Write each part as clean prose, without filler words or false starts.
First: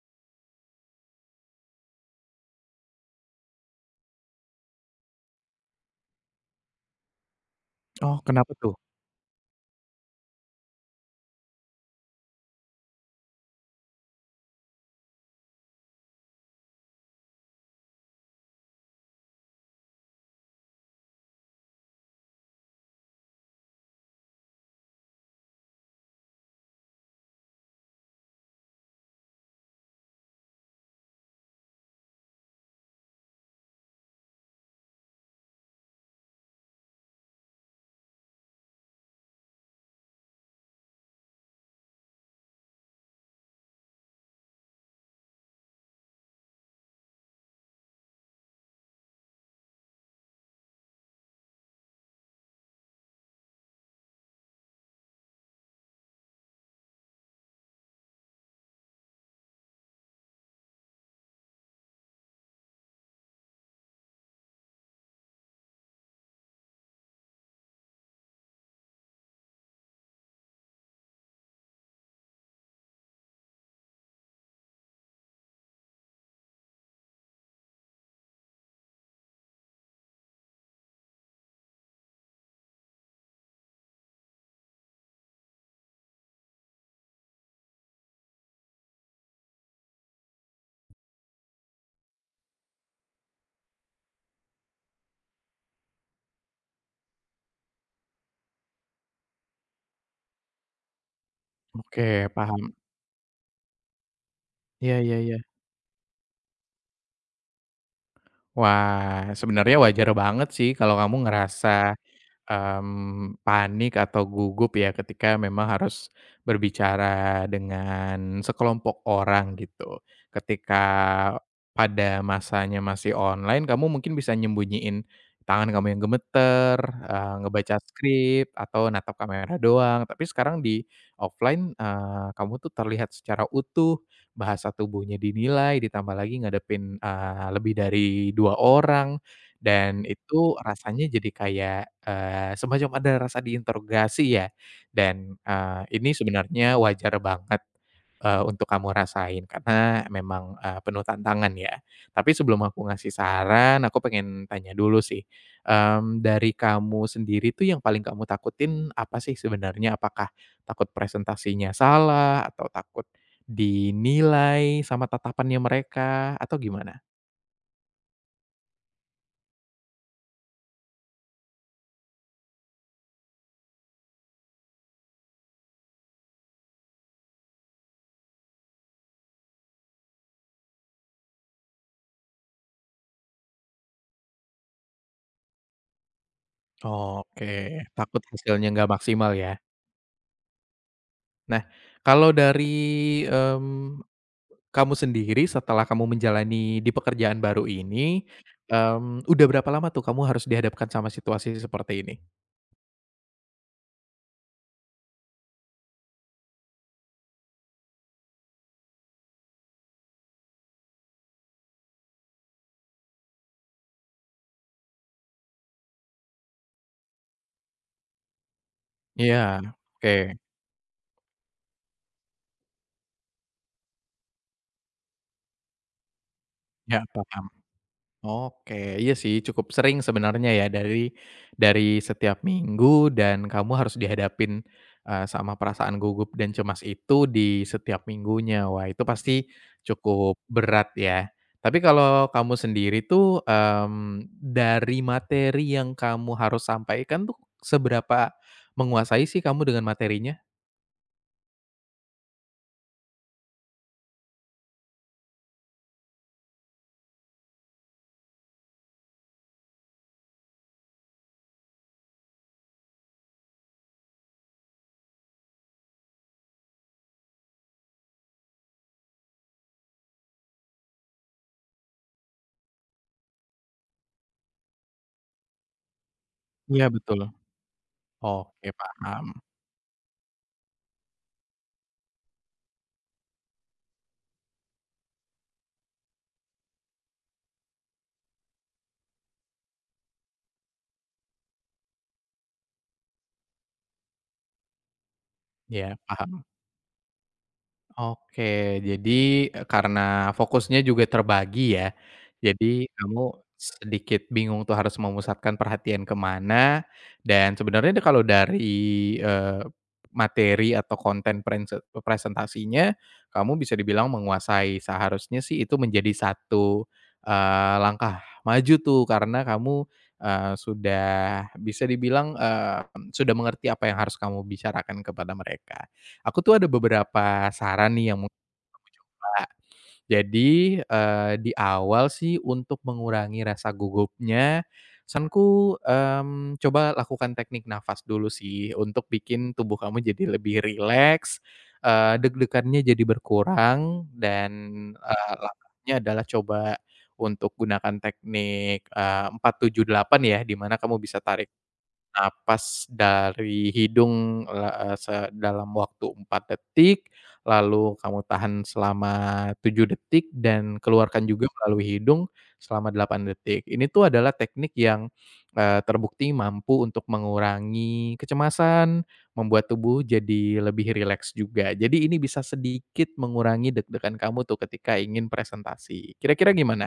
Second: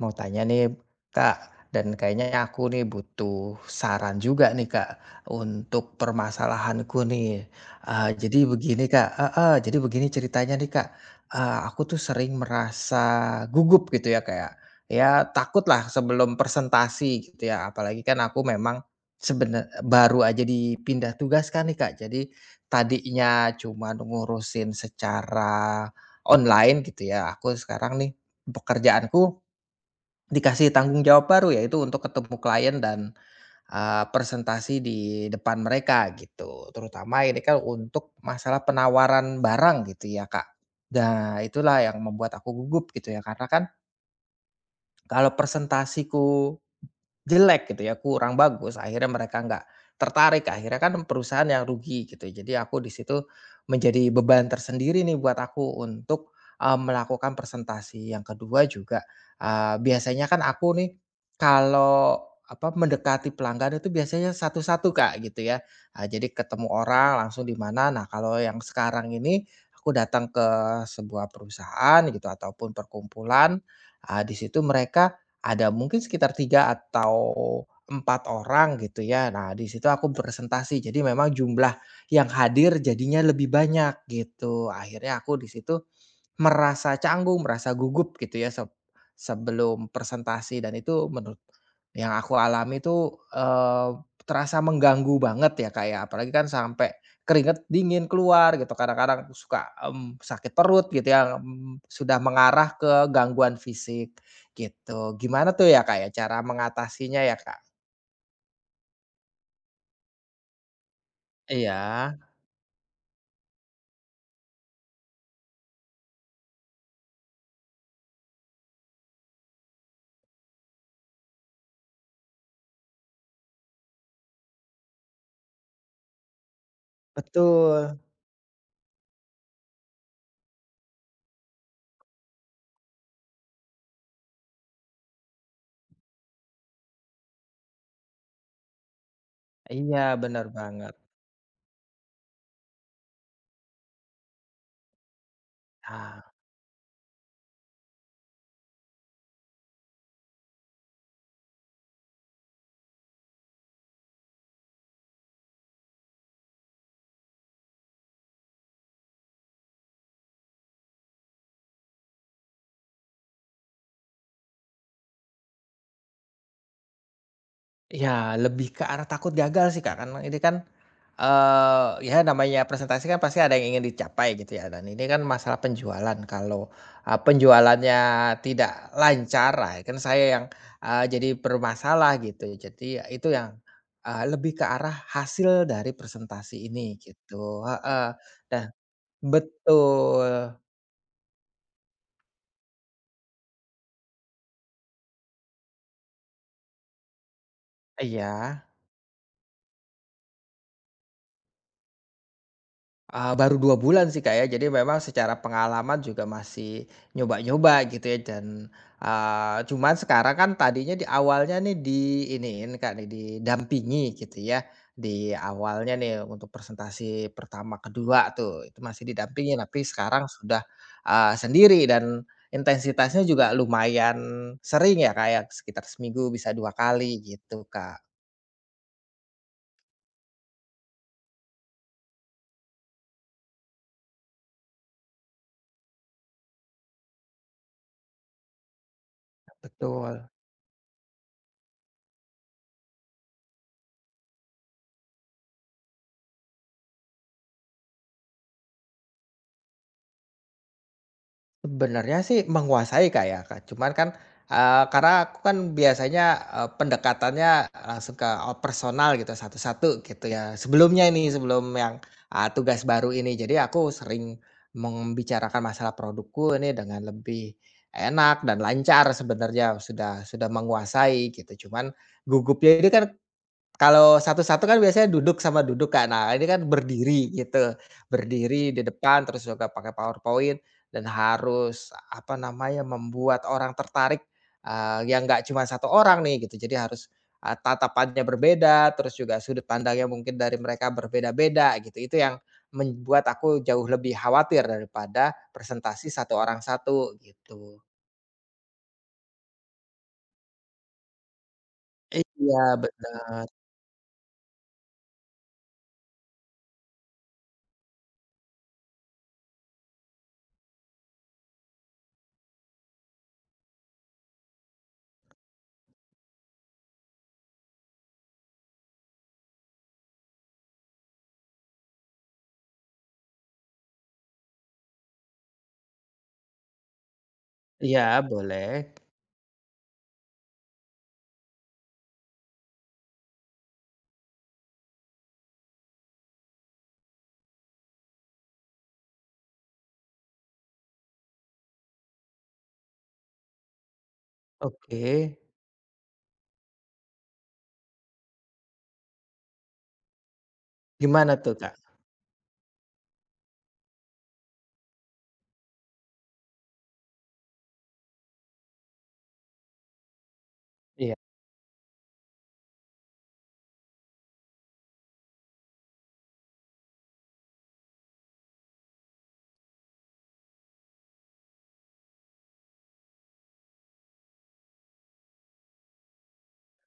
Mau tanya nih Kak, dan kayaknya aku nih butuh saran juga nih Kak, untuk permasalahanku nih. Eee, Oh, jadi kenapa tuh? begini Kak, heeh, jadi begini ceritanya nih Kak, aku tuh sering merasa gugup gitu ya, kayak, ya takut lah sebelum presentasi gitu ya. Apalagi kan aku memang sebenar baru aja dipindah tugas kan nih Kak. Jadi tadinya cuma ngurusin secara online gitu ya, aku sekarang nih pekerjaanku dikasih tanggung jawab baru, yaitu untuk ketemu klien dan, presentasi di depan mereka gitu. Terutama ini kan untuk masalah penawaran barang gitu ya, Kak. Nah, itulah yang membuat aku gugup gitu ya, karena kan kalau presentasiku jelek gitu ya, kurang bagus, akhirnya mereka nggak tertarik, akhirnya kan perusahaan yang rugi gitu. Jadi aku di situ menjadi beban tersendiri nih buat aku untuk, melakukan presentasi. Yang kedua juga, biasanya kan aku nih kalau, apa, mendekati pelanggan itu biasanya satu-satu, Kak, gitu ya. Jadi ketemu orang langsung di mana. Nah, kalau yang sekarang ini aku datang ke sebuah perusahaan gitu ataupun perkumpulan, di situ mereka ada mungkin sekitar 3 atau 4 orang gitu ya. Nah, di situ aku presentasi, jadi memang jumlah yang hadir jadinya lebih banyak gitu. Akhirnya aku di situ merasa canggung, merasa gugup gitu ya, sebelum presentasi. Dan itu menurut yang aku alami itu, eee, terasa mengganggu banget ya, kayak apalagi kan sampai keringat dingin keluar gitu, kadang-kadang suka, mmm, sakit perut gitu ya, mmm, sudah Oke, paham. mengarah ke gangguan fisik Iya, gitu. iya, iya. Gimana tuh ya, kayak cara mengatasinya ya, Kak? Wah, sebenarnya wajar banget sih kalau kamu Iya, ngerasa panik atau gugup ya ketika memang harus berbicara dengan sekelompok orang gitu. Ketika pada masanya masih online kamu mungkin bisa nyembunyiin tangan kamu yang gemeter, ngebaca betul. skrip atau natap kamera doang, tapi sekarang di offline, kamu tuh terlihat secara utuh, bahasa tubuhnya dinilai, ditambah lagi ngadepin, lebih dari 2 orang. Iya, Dan benar itu banget. rasanya jadi kayak, semacam ada rasa diinterogasi ya, dan, ini Nah, sebenarnya wajar banget, untuk kamu rasain karena memang, penuh tantangan ya. Tapi sebelum aku ngasih saran, aku pengen tanya dulu sih, dari kamu sendiri tuh yang paling kamu takutin apa sih sebenarnya? Apakah takut presentasinya salah, atau takut dinilai sama tatapannya mereka, atau gimana? iya, lebih ke arah takut gagal sih, Kak, karena ini kan, ya namanya presentasi kan pasti ada yang ingin dicapai gitu ya, dan ini kan masalah penjualan. Kalau, penjualannya tidak lancar, ah, kan saya yang, jadi bermasalah gitu. Jadi ya, itu yang, lebih ke arah hasil dari presentasi ini Oke, gitu, heeh, takut dan hasilnya nggak maksimal ya. betul, Nah, kalau dari, mmm, kamu sendiri setelah kamu menjalani di pekerjaan baru ini, iya. Udah berapa lama tuh kamu harus dihadapkan sama situasi seperti ini? Baru 2 bulan sih, Kak, ya. Jadi memang secara pengalaman juga masih nyoba-nyoba gitu ya dan, cuman sekarang kan tadinya di awalnya nih di diiniin, Kak, nih didampingi gitu ya. Di awalnya nih untuk presentasi pertama, kedua tuh itu masih didampingi, Iya, tapi oke, sekarang sudah, sendiri dan intensitasnya juga lumayan sering ya, kayak sekitar seminggu bisa dua ya kali paham. gitu, Kak. Oke, iya sih cukup sering sebenarnya ya dari dari setiap minggu dan kamu harus dihadapin, sama perasaan gugup dan cemas itu di setiap minggunya. Wah, itu pasti Betul. cukup berat ya. Tapi kalau kamu sendiri tuh, dari materi yang kamu harus sampaikan tuh seberapa menguasai sih kamu dengan materinya? Sebenarnya sih menguasai Kak ya, Kak. Cuman kan, karena aku kan biasanya, pendekatannya langsung ke personal gitu, satu-satu gitu ya. Sebelumnya ini, sebelum yang, tugas baru ini. Jadi aku sering membicarakan masalah produkku ini dengan lebih enak dan lancar sebenarnya, sudah menguasai gitu. Cuman gugupnya ini kan kalau satu-satu kan biasanya duduk sama duduk, Kak. Nah, ini kan Iya, betul. berdiri gitu, berdiri Oke, di depan paham. terus juga pakai PowerPoint dan harus, apa namanya, membuat orang tertarik, yang nggak cuma satu orang nih gitu. Jadi harus, tatapannya berbeda, terus juga sudut pandangnya mungkin dari mereka berbeda-beda gitu. Itu yang membuat aku jauh lebih khawatir daripada Ya presentasi satu paham. orang satu gitu. Oke, jadi, karena fokusnya juga terbagi ya, Iya jadi kamu benar. sedikit bingung tuh harus memusatkan perhatian kemana. Dan sebenarnya deh kalau dari, materi atau konten presentasinya, kamu bisa dibilang menguasai. Seharusnya sih itu menjadi satu, langkah maju tuh karena kamu, sudah bisa dibilang, sudah mengerti apa yang harus kamu bicarakan kepada mereka. Aku tuh ada beberapa saran nih yang Iya mau boleh. Kak. Jadi, di awal sih untuk mengurangi rasa gugupnya, saranku, coba lakukan teknik nafas dulu sih untuk bikin tubuh kamu jadi lebih rileks, deg-degannya jadi berkurang dan, Oke. Langkahnya adalah coba untuk gunakan teknik, 4, 7, 8 ya, di mana kamu bisa Gimana tarik tuh, Kak? napas dari hidung, eee, se dalam waktu 4 detik, lalu kamu tahan selama 7 detik, dan Iya. keluarkan juga melalui hidung selama 8 detik. Ini tuh adalah teknik yang, terbukti mampu untuk mengurangi kecemasan, membuat tubuh jadi lebih rileks juga. Jadi ini bisa sedikit mengurangi deg-degan kamu tuh ketika ingin presentasi. Kira-kira gimana?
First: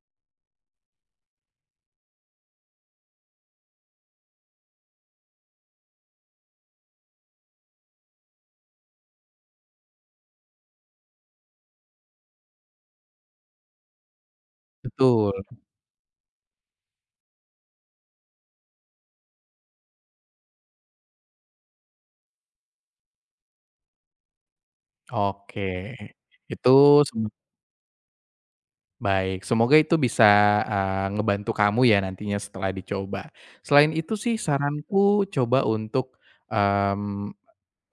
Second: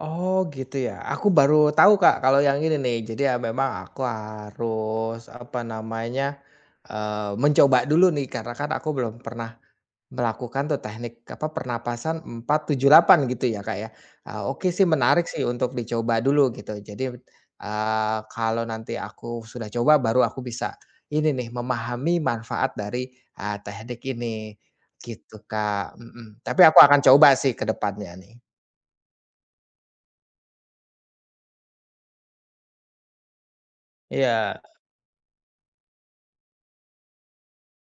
Oh gitu ya, aku baru tahu Kak kalau yang ini nih. Jadi ya memang aku harus apa namanya, mencoba dulu nih karena kan aku belum pernah melakukan tuh teknik apa pernapasan 4 7 8 gitu ya Kak ya. Oke sih, menarik Betul. sih untuk dicoba dulu gitu. Jadi, kalau nanti aku sudah coba baru aku bisa ini nih memahami manfaat dari, teknik ini gitu Oke. Kak, mhm. Tapi Itu aku akan coba sih ke depannya nih. Baik, semoga itu bisa, ngebantu kamu ya nantinya setelah dicoba. Selain itu sih Iya. saranku coba untuk, mmm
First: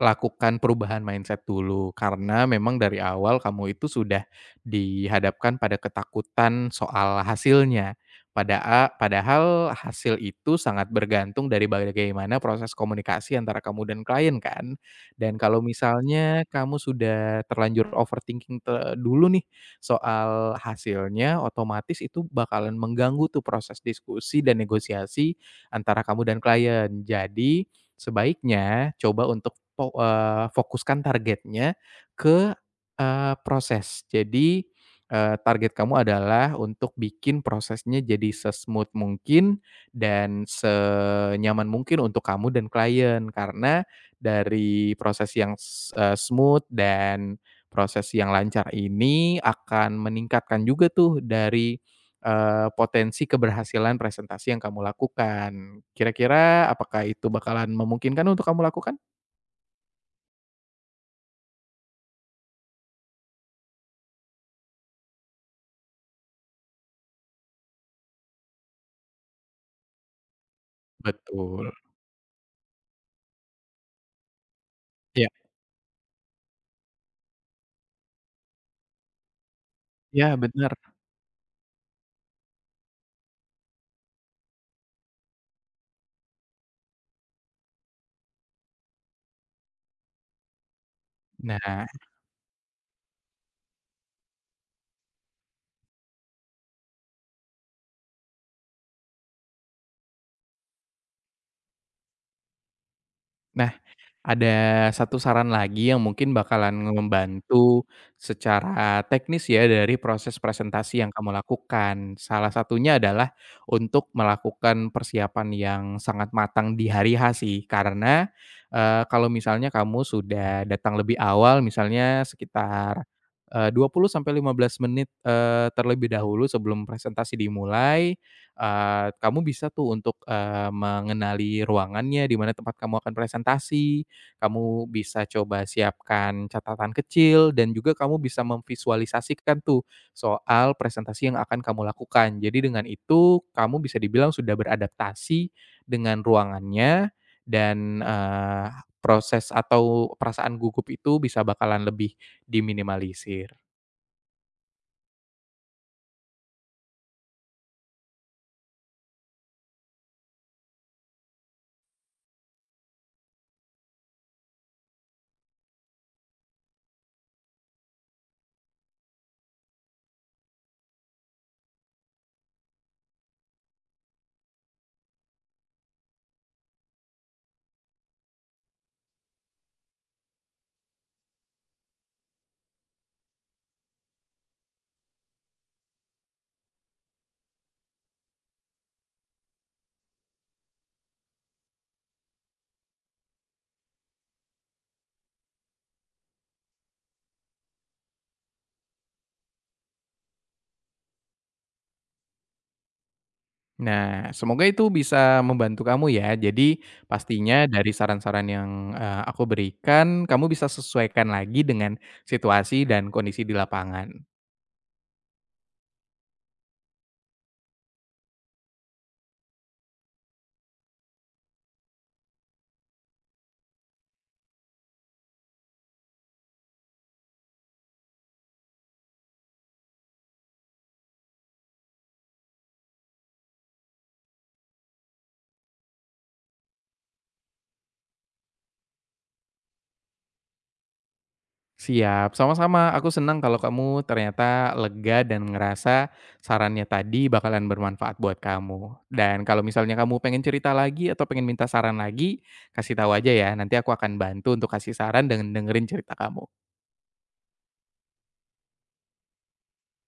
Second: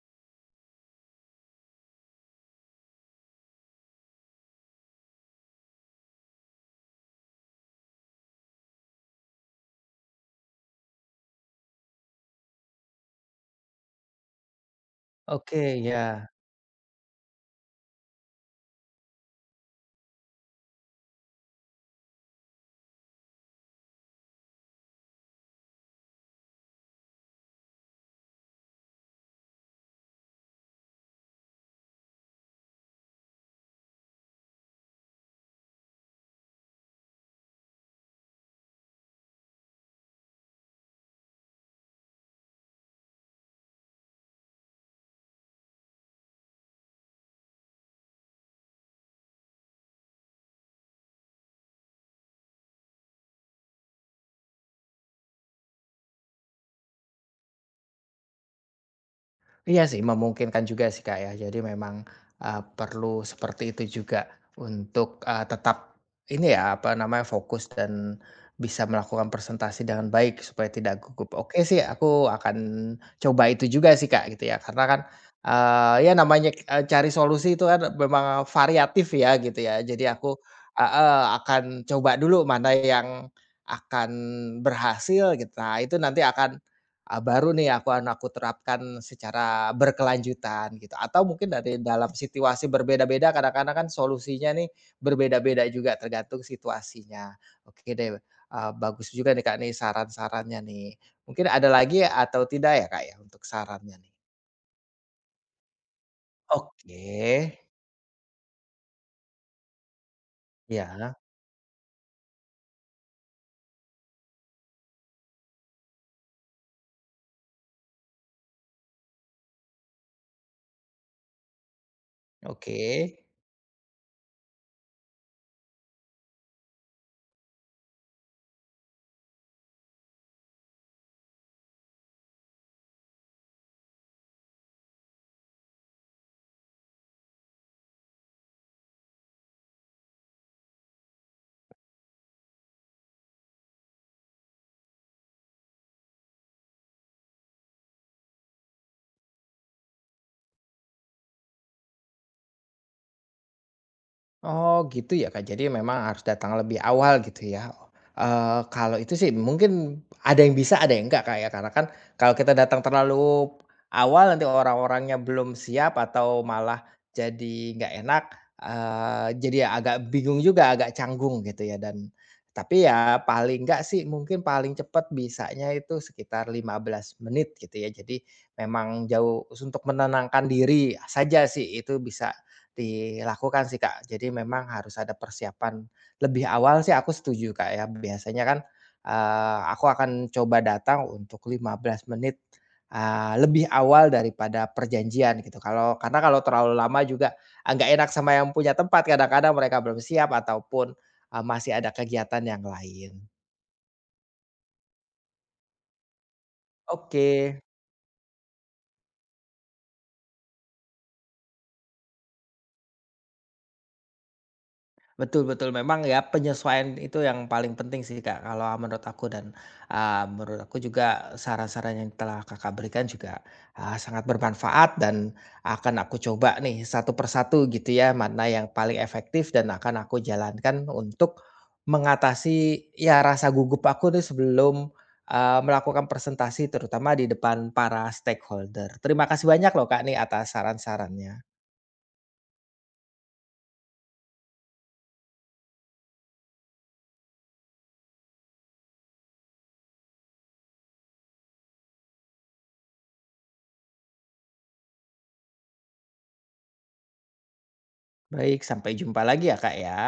Lakukan perubahan mindset dulu, karena memang dari awal kamu itu sudah dihadapkan pada ketakutan soal hasilnya. Padahal hasil itu sangat bergantung dari bagaimana proses komunikasi antara kamu dan klien kan. Dan kalau Oke, ya. misalnya kamu sudah terlanjur overthinking dulu nih soal hasilnya, otomatis itu bakalan mengganggu tuh proses diskusi dan negosiasi antara kamu dan klien. Jadi, sebaiknya coba untuk fokuskan targetnya ke, proses. Jadi, target kamu adalah untuk bikin prosesnya jadi se-smooth mungkin dan senyaman mungkin untuk kamu dan klien. Karena dari proses yang smooth dan proses yang lancar ini akan meningkatkan juga tuh dari, potensi keberhasilan presentasi yang kamu lakukan. Kira-kira apakah itu bakalan memungkinkan untuk kamu lakukan? Iya sih, memungkinkan juga sih, Kak, ya. Jadi memang, perlu seperti itu juga untuk, tetap ini ya, apa namanya, fokus dan bisa melakukan presentasi dengan baik supaya tidak gugup. Oke Betul. sih, aku akan coba itu juga sih, Kak, gitu ya. Karena kan, Iya, ya namanya, cari solusi itu kan memang variatif ya, gitu ya. Jadi iya, aku, bener. heeh, akan coba dulu mana yang akan berhasil gitu. Nah, itu nanti akan, ah, baru nih aku akan aku terapkan secara berkelanjutan gitu, atau mungkin dari Nah, dalam situasi berbeda-beda. Kadang-kadang kan solusinya nih berbeda-beda juga tergantung situasinya. Oke deh, bagus juga nih Kak nih saran-sarannya nih. Mungkin ada lagi atau tidak ya Kak ya untuk sarannya nih? ada satu saran lagi yang mungkin bakalan Oke, membantu secara teknis ya dari proses presentasi yang ya, kamu lakukan. Salah satunya adalah untuk melakukan persiapan yang sangat matang di hari H sih. Karena, kalau misalnya kamu sudah datang lebih awal misalnya oke. sekitar, 20 sampai 15 menit, terlebih dahulu sebelum presentasi dimulai, kamu bisa tuh untuk, mengenali ruangannya, di mana tempat kamu akan presentasi. Kamu bisa coba siapkan catatan kecil dan juga kamu bisa memvisualisasikan tuh soal presentasi yang akan kamu lakukan. Jadi dengan itu kamu bisa dibilang sudah beradaptasi dengan ruangannya dan, proses atau perasaan gugup itu bisa bakalan lebih diminimalisir. Oh gitu ya Kak, jadi memang harus datang lebih awal gitu ya? Kalau itu sih mungkin ada yang bisa ada yang enggak Kak ya, karena kan kalau kita datang terlalu awal nanti orang-orangnya belum siap atau malah jadi nggak enak, jadi ya agak bingung juga, agak canggung gitu ya. Dan tapi ya paling enggak sih mungkin paling cepat bisanya itu sekitar 15 menit gitu ya. Jadi memang jauh untuk menenangkan diri saja sih itu bisa dilakukan sih, Kak. Jadi memang harus ada persiapan lebih awal sih, aku setuju, Kak, ya. Biasanya kan, aku akan coba datang untuk 15 menit, lebih awal daripada perjanjian gitu. Kalau karena kalau terlalu lama juga, nggak enak sama yang punya tempat, kadang-kadang mereka belum siap ataupun, masih ada kegiatan yang lain. Nah, semoga itu bisa membantu kamu ya. Jadi Oke. pastinya dari saran-saran yang, aku berikan kamu bisa sesuaikan lagi dengan situasi dan kondisi di lapangan. Betul betul, memang ya penyesuaian itu yang paling penting sih Kak, kalau menurut aku. Dan, menurut aku juga saran-saran yang telah Kakak berikan juga, sangat bermanfaat dan akan aku coba nih satu persatu gitu ya, mana yang paling efektif dan akan aku jalankan untuk mengatasi ya rasa gugup aku nih sebelum, melakukan presentasi terutama di depan para stakeholder. Terima kasih banyak loh Kak nih atas saran-sarannya. Siap, sama-sama. Aku senang kalau kamu ternyata lega dan ngerasa sarannya tadi bakalan bermanfaat buat kamu. Dan kalau misalnya kamu pengen cerita lagi atau pengen minta saran lagi, kasih tahu aja ya. Nanti aku akan bantu untuk kasih saran dan dengerin cerita kamu. Baik, sampai jumpa lagi ya Kak ya.